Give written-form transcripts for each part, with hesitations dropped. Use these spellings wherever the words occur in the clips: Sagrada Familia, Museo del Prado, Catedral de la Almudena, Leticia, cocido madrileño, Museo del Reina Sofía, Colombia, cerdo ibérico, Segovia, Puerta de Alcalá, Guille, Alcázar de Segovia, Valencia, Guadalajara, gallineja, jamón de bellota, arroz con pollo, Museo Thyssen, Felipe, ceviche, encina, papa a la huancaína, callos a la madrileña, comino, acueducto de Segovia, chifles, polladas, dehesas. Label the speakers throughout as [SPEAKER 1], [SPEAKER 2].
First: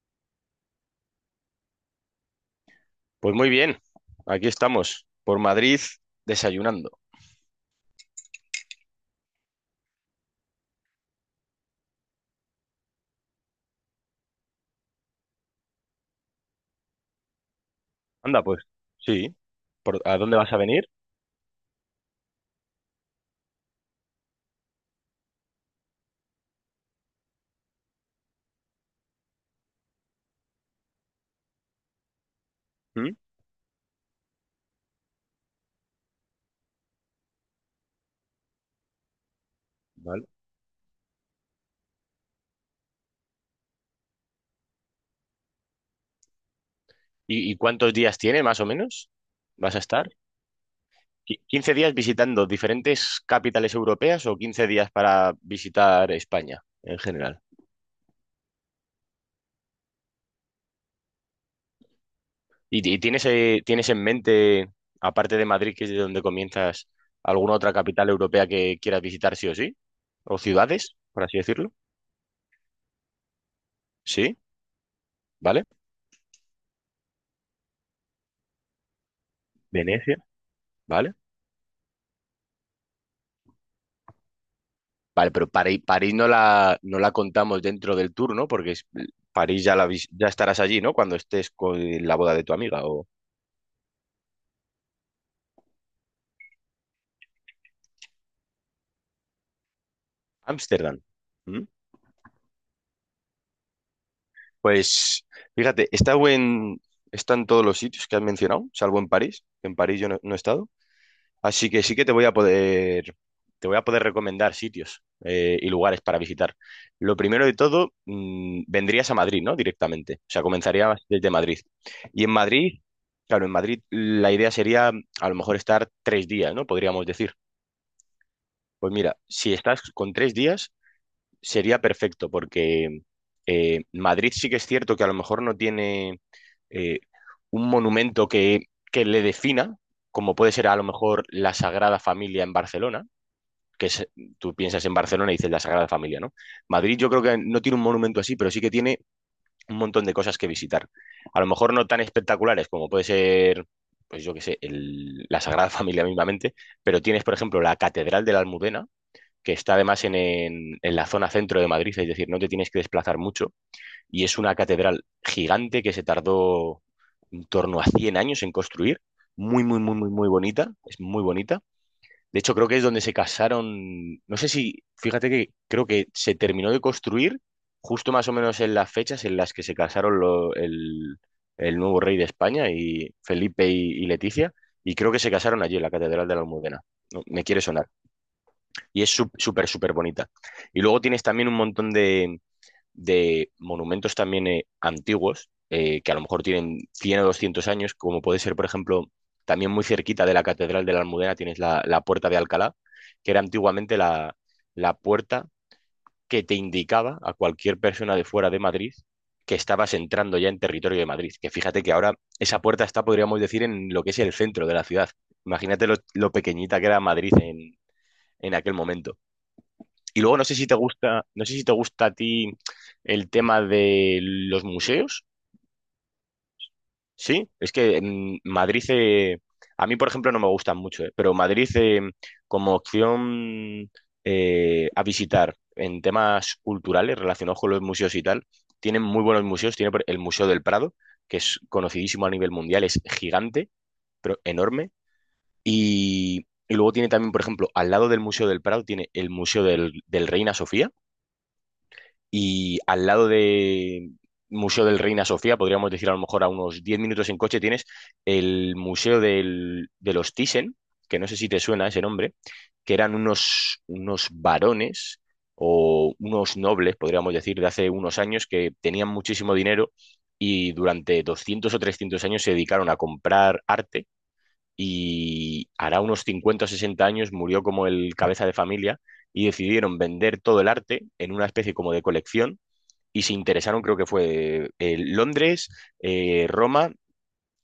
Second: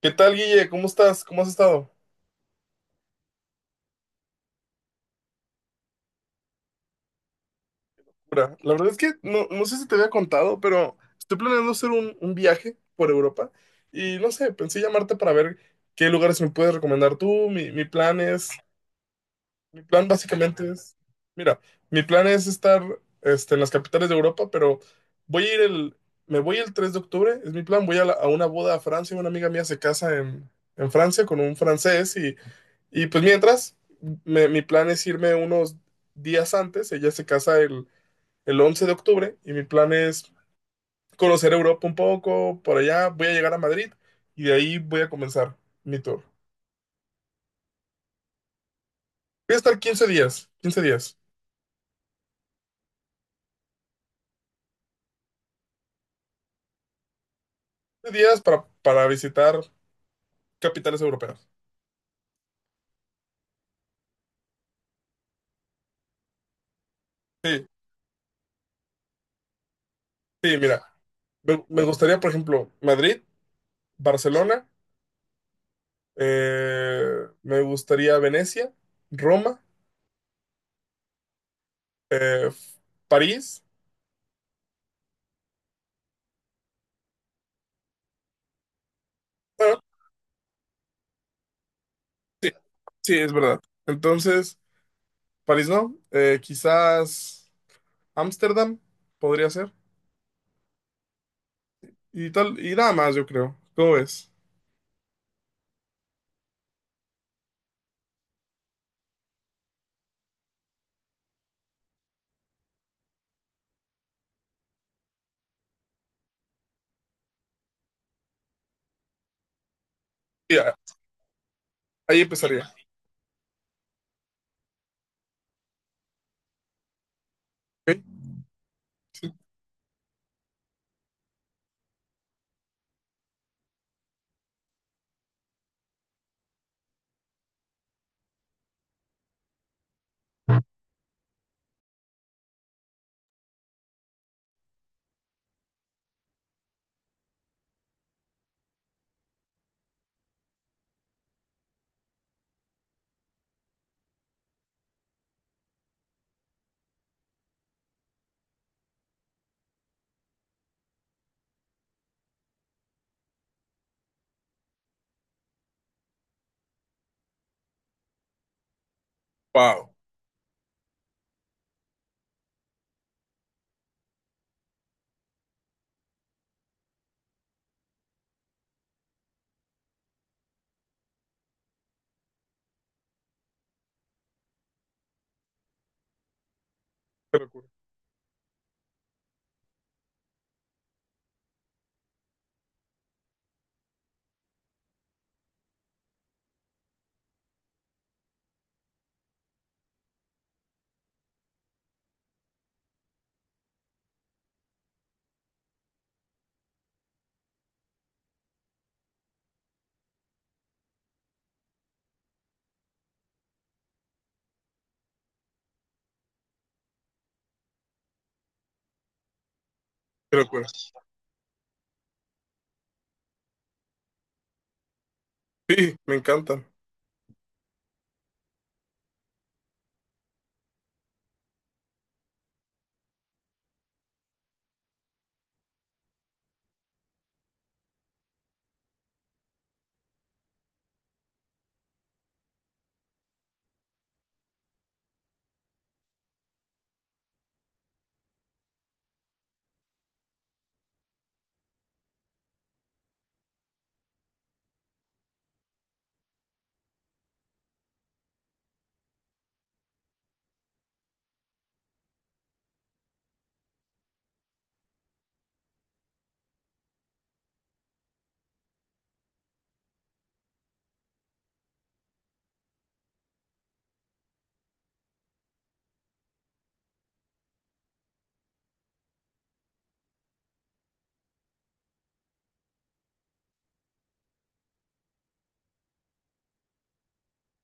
[SPEAKER 1] ¿Qué tal, Guille? ¿Cómo estás? ¿Cómo has estado?
[SPEAKER 2] Pues muy bien, aquí estamos, por Madrid, desayunando.
[SPEAKER 1] Mira, la verdad es que no sé si te había contado, pero estoy planeando hacer un viaje por Europa y no sé, pensé llamarte para ver qué lugares me puedes recomendar tú. Mi plan
[SPEAKER 2] Anda,
[SPEAKER 1] es,
[SPEAKER 2] pues, sí.
[SPEAKER 1] mi plan
[SPEAKER 2] ¿A dónde vas a
[SPEAKER 1] básicamente
[SPEAKER 2] venir?
[SPEAKER 1] es, mira, mi plan es estar este, en las capitales de Europa, pero voy a ir el, me voy el 3 de octubre, es mi plan, voy a, a una boda a Francia, una amiga mía se casa en Francia con un francés y
[SPEAKER 2] ¿Mm?
[SPEAKER 1] pues mientras, mi plan es irme unos días antes. Ella se casa el 11 de octubre y mi plan
[SPEAKER 2] Vale.
[SPEAKER 1] es conocer Europa un poco. Por allá voy a llegar a Madrid y de ahí voy a comenzar mi tour.
[SPEAKER 2] ¿Y, cuántos días tiene, más o menos?
[SPEAKER 1] Voy a
[SPEAKER 2] ¿Vas
[SPEAKER 1] estar
[SPEAKER 2] a
[SPEAKER 1] quince
[SPEAKER 2] estar?
[SPEAKER 1] días, 15 días.
[SPEAKER 2] ¿15 días visitando diferentes capitales europeas o 15 días para visitar España en general?
[SPEAKER 1] Quince días para visitar capitales europeas.
[SPEAKER 2] ¿Y, tienes, tienes en mente, aparte de Madrid, que es de donde comienzas, alguna
[SPEAKER 1] Sí,
[SPEAKER 2] otra capital europea que quieras visitar sí o sí? ¿O
[SPEAKER 1] sí, mira.
[SPEAKER 2] ciudades, por así
[SPEAKER 1] Me,
[SPEAKER 2] decirlo?
[SPEAKER 1] me gustaría, por ejemplo, Madrid,
[SPEAKER 2] Sí,
[SPEAKER 1] Barcelona,
[SPEAKER 2] ¿vale?
[SPEAKER 1] me gustaría Venecia, Roma,
[SPEAKER 2] Venecia, ¿vale?
[SPEAKER 1] eh, París.
[SPEAKER 2] Vale, pero París, París no la contamos dentro del tour, ¿no? París ya,
[SPEAKER 1] Bueno,
[SPEAKER 2] ya estarás allí, ¿no? Cuando estés con la boda de
[SPEAKER 1] sí,
[SPEAKER 2] tu amiga o
[SPEAKER 1] sí, es verdad. Entonces, París no, quizás Ámsterdam podría ser.
[SPEAKER 2] Ámsterdam. ¿Mm?
[SPEAKER 1] Y tal, y nada más, yo creo. ¿Cómo ves?
[SPEAKER 2] Pues fíjate, está en todos los sitios que has mencionado, salvo en París. En París yo no he estado. Así que sí que te voy a poder recomendar sitios y lugares para visitar. Lo primero de todo, vendrías a Madrid, ¿no? Directamente. O sea,
[SPEAKER 1] Y
[SPEAKER 2] comenzarías desde Madrid.
[SPEAKER 1] ahí
[SPEAKER 2] Y en
[SPEAKER 1] empezaría.
[SPEAKER 2] Madrid, claro, en Madrid la idea sería a lo mejor estar tres días, ¿no? Podríamos decir.
[SPEAKER 1] ¿OK?
[SPEAKER 2] Pues mira,
[SPEAKER 1] Sí.
[SPEAKER 2] si estás con tres días, sería perfecto, porque Madrid sí que es cierto que a lo mejor no tiene eh, un monumento que le defina, como puede ser a lo mejor la Sagrada Familia en Barcelona que es- tú piensas en Barcelona y dices la Sagrada Familia, ¿no? Madrid yo creo que no tiene un monumento así, pero sí que tiene un montón de cosas que visitar. A lo mejor no tan espectaculares como puede ser, pues yo qué sé, la Sagrada Familia mismamente, pero tienes, por ejemplo, la Catedral de la Almudena, que está además en la zona centro de Madrid, es decir, no te tienes que desplazar mucho, y es una catedral gigante que se tardó en torno a 100 años en construir, muy, muy,
[SPEAKER 1] Wow,
[SPEAKER 2] muy, muy, muy bonita, es muy bonita de hecho, creo que es donde se casaron. No sé si, fíjate que creo que se terminó de construir justo más o menos en las fechas en las que se casaron el nuevo rey de España y Felipe y Leticia. Y creo que se casaron allí en la Catedral de la Almudena. No,
[SPEAKER 1] qué
[SPEAKER 2] me quiere
[SPEAKER 1] locura,
[SPEAKER 2] sonar. Y es súper, súper bonita. Y luego tienes también un montón de monumentos también antiguos, que a lo mejor tienen 100 o 200 años, como puede ser, por ejemplo, también muy cerquita de la Catedral de la Almudena tienes la Puerta de Alcalá, que era antiguamente la puerta que te indicaba a cualquier persona de fuera de Madrid que estabas entrando ya en territorio de Madrid. Que fíjate que ahora esa puerta está, podríamos decir, en lo que es el centro de la ciudad. Imagínate lo pequeñita que era Madrid en aquel momento. Y
[SPEAKER 1] qué
[SPEAKER 2] luego no sé si
[SPEAKER 1] locura.
[SPEAKER 2] te gusta, no sé si te gusta a ti el tema de los museos,
[SPEAKER 1] Sí, me encantan.
[SPEAKER 2] ¿sí? Es que en Madrid, a mí por ejemplo no me gustan mucho, pero Madrid como opción a visitar en temas culturales relacionados con los museos y tal, tienen muy buenos museos, el Museo del Prado, que es conocidísimo a nivel mundial, es gigante, pero enorme, y luego tiene también, por ejemplo, al lado del Museo del Prado tiene el Museo del Reina Sofía y al lado de Museo del Reina Sofía, podríamos decir a lo mejor a unos 10 minutos en coche, tienes de los Thyssen, que no sé si te suena ese nombre, que eran unos varones o unos nobles, podríamos decir, de hace unos años que tenían muchísimo dinero y durante 200 o 300 años se dedicaron a comprar arte. Y hará unos 50 o 60 años murió como el cabeza de familia y decidieron vender todo el arte en una especie como de colección y se interesaron, creo que fue Londres, Roma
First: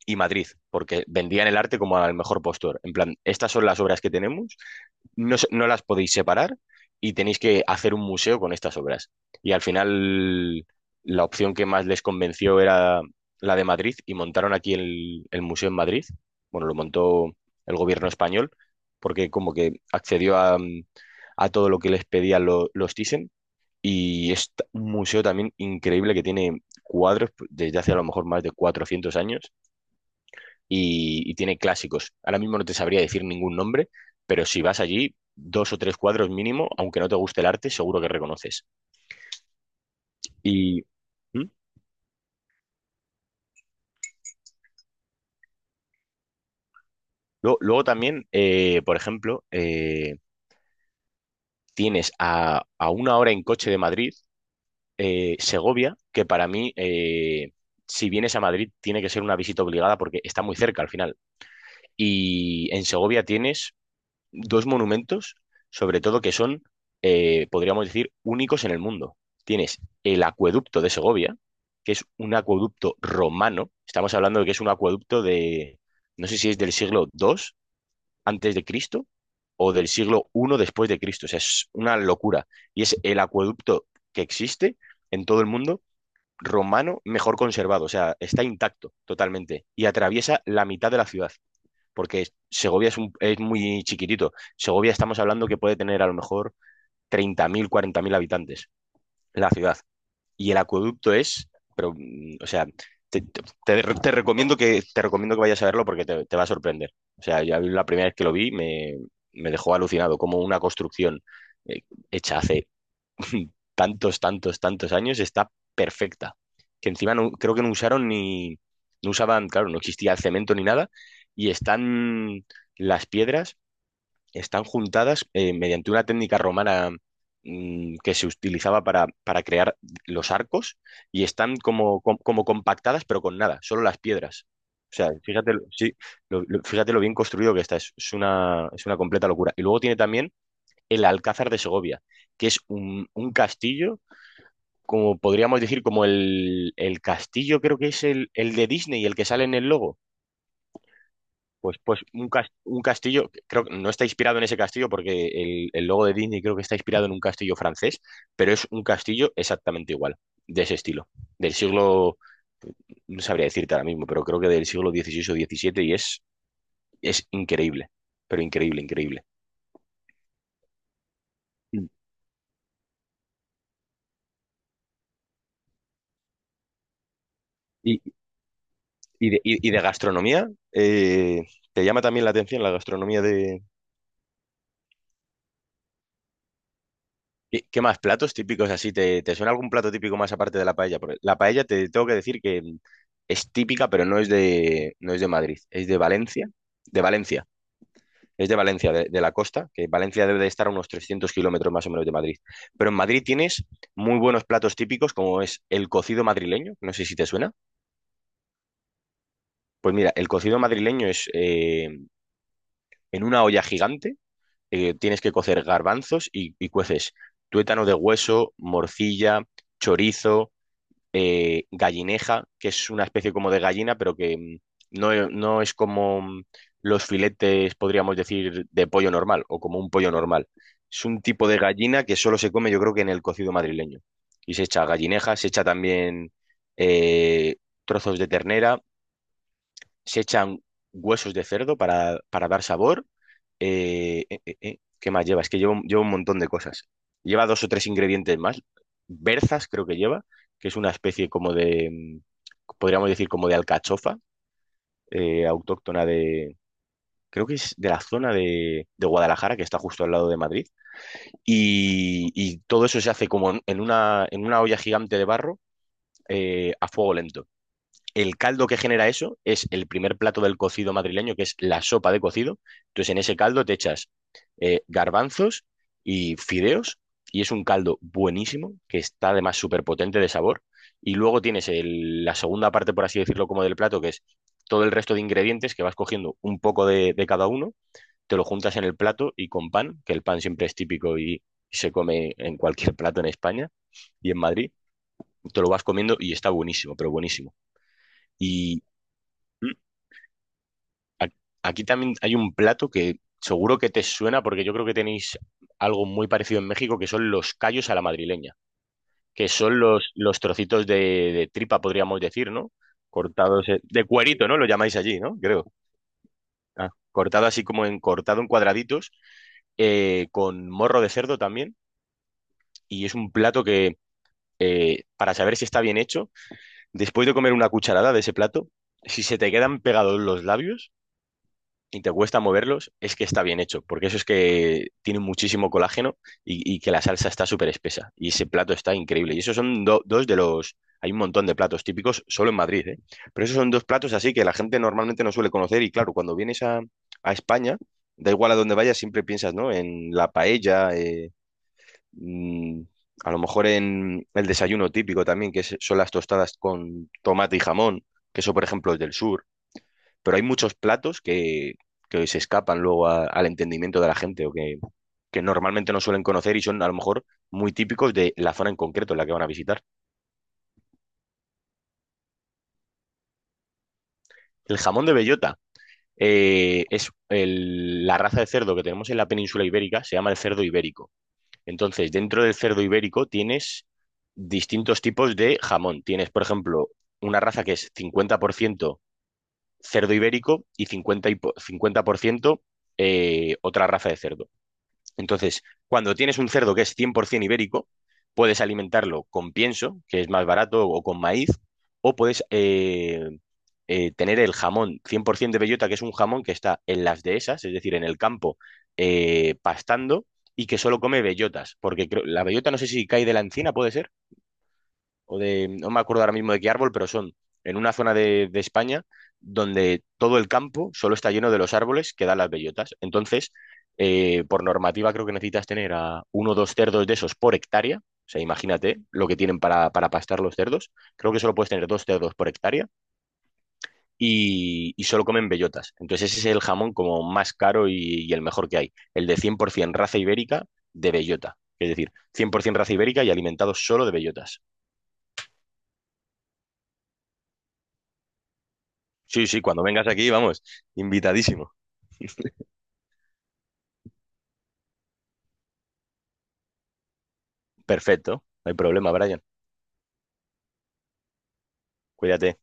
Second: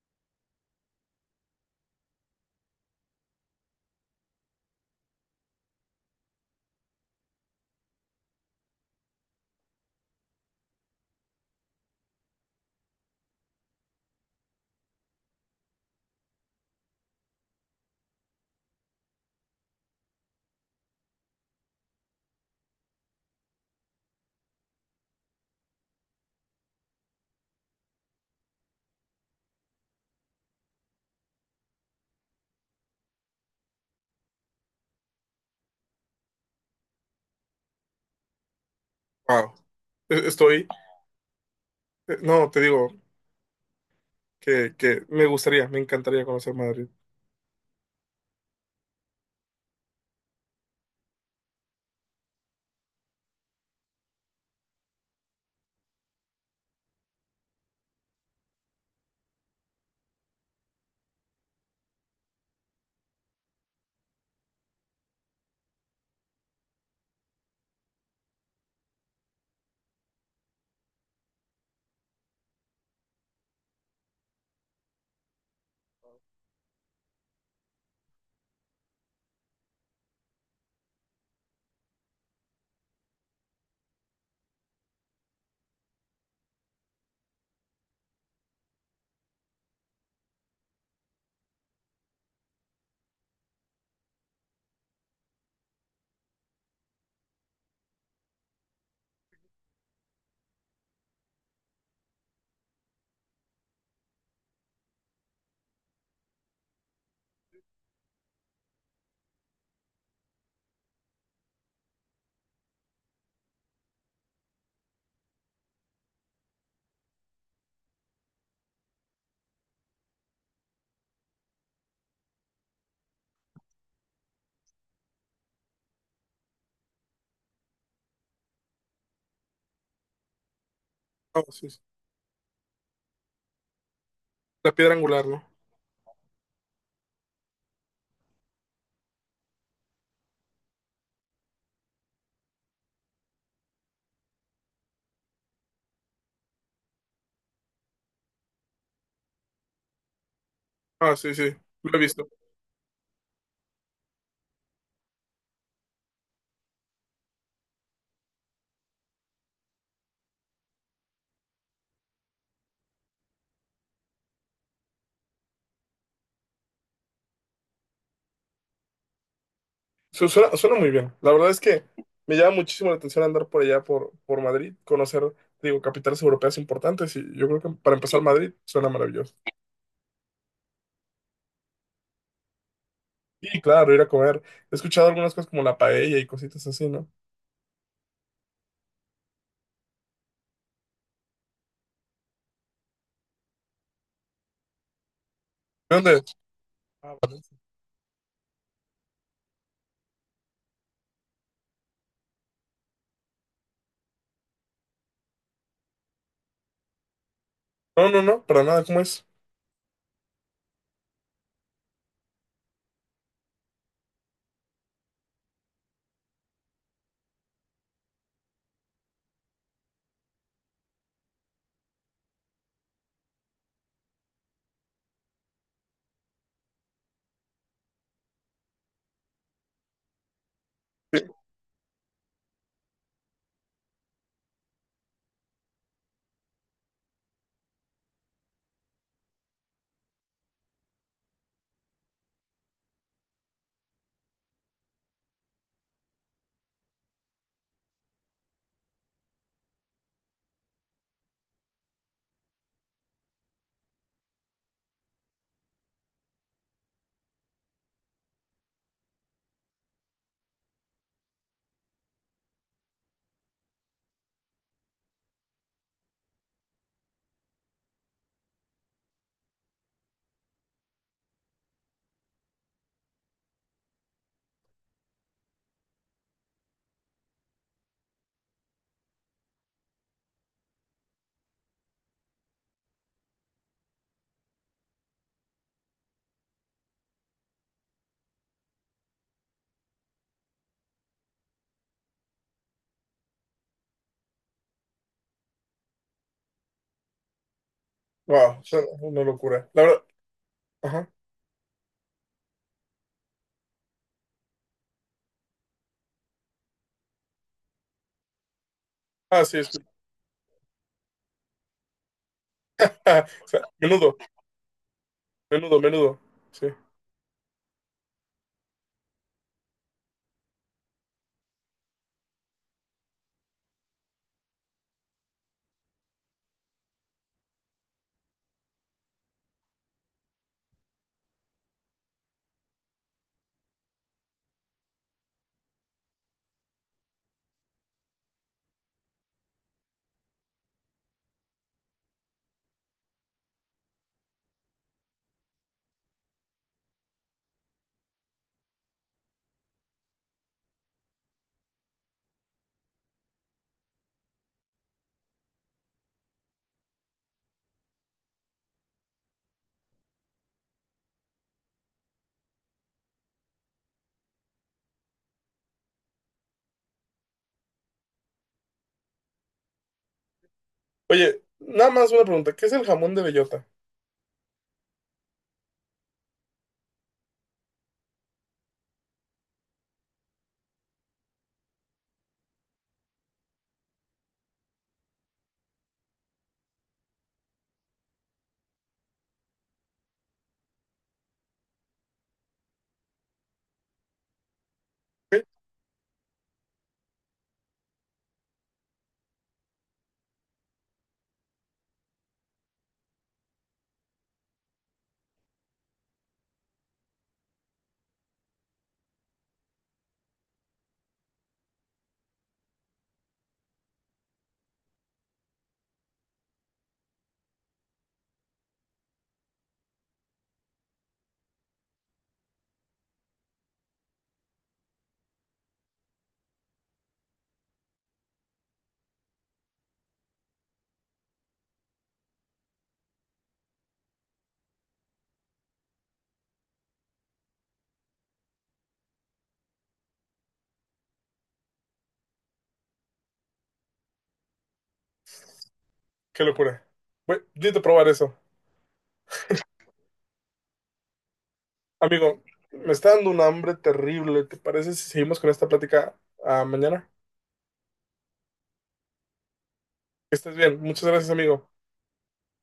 [SPEAKER 2] y Madrid, porque vendían el arte como al mejor postor. En plan, estas son las obras que tenemos, no, no las podéis separar y tenéis que hacer un museo con estas obras. Y al final, la opción que más les convenció era la de Madrid y montaron aquí el museo en Madrid. Bueno, lo montó el gobierno español porque como que accedió a, a todo lo que les pedían los Thyssen y es un museo también increíble que tiene cuadros pues, desde hace a lo mejor más de 400 años y tiene clásicos. Ahora mismo no te sabría decir ningún nombre, pero si vas allí, dos o tres cuadros mínimo, aunque no te guste el arte, seguro que reconoces.
[SPEAKER 1] Wow. E- Estoy,
[SPEAKER 2] Y ¿mm?
[SPEAKER 1] no, te digo que me gustaría, me encantaría conocer Madrid.
[SPEAKER 2] Luego también, por ejemplo, tienes a una hora en coche de Madrid, Segovia, que para mí... si vienes a Madrid, tiene que ser una visita obligada porque está muy cerca al final. Y en Segovia tienes dos monumentos, sobre todo que son, podríamos decir, únicos en el mundo. Tienes el acueducto de Segovia, que es un acueducto romano. Estamos hablando de que es un acueducto de, no sé si es del siglo II antes de Cristo o del siglo I después de Cristo. O sea, es una locura. Y es el acueducto que existe en todo el mundo romano mejor conservado. O sea, está intacto totalmente y atraviesa la mitad de la ciudad porque Segovia es, es muy chiquitito. Segovia estamos hablando que puede tener a lo mejor 30.000, 40.000 habitantes la ciudad. Y el acueducto es, pero, o sea, te recomiendo te recomiendo que vayas a verlo porque te va a sorprender. O sea, ya la primera vez que lo vi me dejó alucinado, como una construcción eh, hecha hace tantos, tantos, tantos años, está perfecta. Que encima no, creo que no usaron ni, no usaban, claro, no existía el cemento ni nada, y están las piedras, están juntadas mediante una técnica romana que se utilizaba para crear los arcos, y
[SPEAKER 1] Ah,
[SPEAKER 2] están
[SPEAKER 1] sí, sí.
[SPEAKER 2] como, compactadas, pero con nada, solo las piedras.
[SPEAKER 1] La
[SPEAKER 2] O
[SPEAKER 1] piedra
[SPEAKER 2] sea,
[SPEAKER 1] angular, ¿no?
[SPEAKER 2] fíjate, sí, fíjate lo bien construido que está, es una completa locura. Y luego tiene también el Alcázar de Segovia, que es un castillo como podríamos decir, como el castillo, creo que es el de Disney, el que sale en el logo.
[SPEAKER 1] Ah, sí, sí. Lo he visto.
[SPEAKER 2] Un castillo, creo que no está inspirado en ese castillo porque el logo de Disney creo que está inspirado en un castillo francés, pero es un castillo exactamente igual, de ese estilo, del siglo, no sabría decirte ahora mismo, pero creo que del siglo XVI o XVII y es increíble, pero increíble, increíble.
[SPEAKER 1] Suena muy bien. La verdad es que
[SPEAKER 2] Mm.
[SPEAKER 1] me llama muchísimo la atención andar por allá, por Madrid, conocer, digo, capitales europeas importantes. Y yo creo que para
[SPEAKER 2] Y,
[SPEAKER 1] empezar Madrid suena
[SPEAKER 2] y
[SPEAKER 1] maravilloso.
[SPEAKER 2] y de gastronomía, ¿te llama también la atención la gastronomía
[SPEAKER 1] Y
[SPEAKER 2] de,
[SPEAKER 1] claro, ir a comer. He escuchado algunas cosas como la paella y cositas así, ¿no?
[SPEAKER 2] ¿qué, qué más platos típicos así? ¿Te, te suena algún plato típico más aparte de la paella? Porque la paella te tengo que decir que es típica, pero no es de, no es de Madrid, es
[SPEAKER 1] ¿De
[SPEAKER 2] de
[SPEAKER 1] dónde es?
[SPEAKER 2] Valencia. De
[SPEAKER 1] Ah,
[SPEAKER 2] Valencia,
[SPEAKER 1] Valencia.
[SPEAKER 2] es de Valencia, de la costa, que Valencia debe de estar a unos 300 kilómetros más o menos de Madrid. Pero en Madrid tienes muy buenos platos típicos, como es el cocido madrileño, no sé si te suena.
[SPEAKER 1] No, no, no, para nada, ¿cómo es?
[SPEAKER 2] Pues mira, el cocido madrileño es en una olla gigante, tienes que cocer garbanzos y cueces tuétano de hueso, morcilla, chorizo gallineja, que es una especie como de gallina, pero que no, no es como los filetes, podríamos decir, de pollo normal o como un pollo normal. Es
[SPEAKER 1] Sí.
[SPEAKER 2] un tipo de gallina que solo se come, yo creo que en el cocido madrileño. Y se echa gallineja, se echa también eh, trozos de ternera, se echan huesos de cerdo para dar sabor. ¿Qué más lleva? Es que lleva, lleva un montón de cosas. Lleva dos o tres ingredientes más. Berzas creo que lleva, que es una especie como de, podríamos decir como de alcachofa, autóctona de, creo que es de la zona de Guadalajara, que está justo al lado de Madrid. Y todo eso se hace como en una, en una olla gigante de barro, a fuego lento. El caldo que genera eso es el primer plato del cocido madrileño, que es la sopa de cocido. Entonces, en ese caldo te echas garbanzos y fideos, y es un caldo buenísimo, que está además súper potente de sabor. Y luego tienes la segunda parte, por así decirlo, como del plato, que es todo el resto de ingredientes que vas cogiendo un poco de cada uno, te lo juntas en el plato y con pan, que el pan siempre es típico y se come en cualquier plato en España y en Madrid, te lo vas comiendo y está buenísimo, pero buenísimo.
[SPEAKER 1] Wow,
[SPEAKER 2] Y
[SPEAKER 1] suena una locura. La verdad, ajá.
[SPEAKER 2] a- Aquí también hay un plato que seguro que te suena porque yo creo que tenéis algo muy parecido en México que son los callos a la madrileña,
[SPEAKER 1] Ah,
[SPEAKER 2] que
[SPEAKER 1] sí, es.
[SPEAKER 2] son los trocitos de tripa, podríamos decir, ¿no?
[SPEAKER 1] O sea,
[SPEAKER 2] Cortados de
[SPEAKER 1] menudo,
[SPEAKER 2] cuerito, ¿no? Lo llamáis allí, ¿no? Creo.
[SPEAKER 1] menudo, menudo. Sí.
[SPEAKER 2] Ah, cortado así como en cortado en cuadraditos, con morro de cerdo también. Y es un plato que, para saber si está bien hecho, después de comer una cucharada de ese plato, si se te quedan pegados los labios, y te cuesta moverlos, es que está bien hecho, porque eso es que tiene muchísimo colágeno y que la salsa está súper espesa. Y ese plato está increíble. Y esos son dos de los... Hay un montón de platos típicos solo en Madrid, ¿eh? Pero esos son dos platos así que la gente normalmente no suele conocer y claro, cuando vienes a España, da igual a dónde vayas, siempre piensas, ¿no? En la paella, mm, a lo mejor en el desayuno típico también, son las tostadas con tomate y jamón, que eso, por ejemplo, es del sur pero hay muchos platos que se escapan luego al entendimiento de la gente o que normalmente no suelen conocer y son a lo mejor muy típicos de la zona en concreto en la que van a visitar.
[SPEAKER 1] Oye, nada más una pregunta. ¿Qué es el jamón de bellota?
[SPEAKER 2] El jamón de bellota es la raza de cerdo que tenemos en la península ibérica, se llama el cerdo ibérico. Entonces, dentro del cerdo ibérico tienes distintos tipos de jamón. Tienes, por ejemplo, una raza que es 50% cerdo ibérico y 50, 50% otra raza de cerdo.
[SPEAKER 1] ¿Sí?
[SPEAKER 2] Entonces, cuando tienes un cerdo que es 100% ibérico, puedes alimentarlo con pienso, que es más barato, o con maíz, o puedes tener el jamón 100% de bellota, que es un jamón que está en las dehesas, es decir, en el campo, pastando, y que solo come bellotas, porque creo- la bellota no sé si cae de la encina, ¿puede ser? O de, no me acuerdo ahora mismo de qué árbol, pero son en una zona de España donde todo el campo solo está lleno de los árboles que dan las bellotas. Entonces, por normativa creo que necesitas tener a uno o dos cerdos de esos por hectárea. O sea, imagínate lo que tienen para pastar los cerdos. Creo que solo puedes tener dos cerdos por hectárea y solo comen bellotas. Entonces ese es el jamón como más caro y el mejor que hay. El de 100% raza ibérica de bellota. Es decir, 100% raza ibérica y alimentado solo de bellotas.
[SPEAKER 1] Qué locura. Voy, necesito probar eso.
[SPEAKER 2] Sí, sí, cuando vengas aquí, vamos, invitadísimo.
[SPEAKER 1] Amigo, me está dando un hambre terrible. ¿Te parece si seguimos con esta plática mañana?
[SPEAKER 2] Perfecto, no hay problema, Brian.
[SPEAKER 1] Que estés bien. Muchas gracias, amigo.
[SPEAKER 2] Cuídate.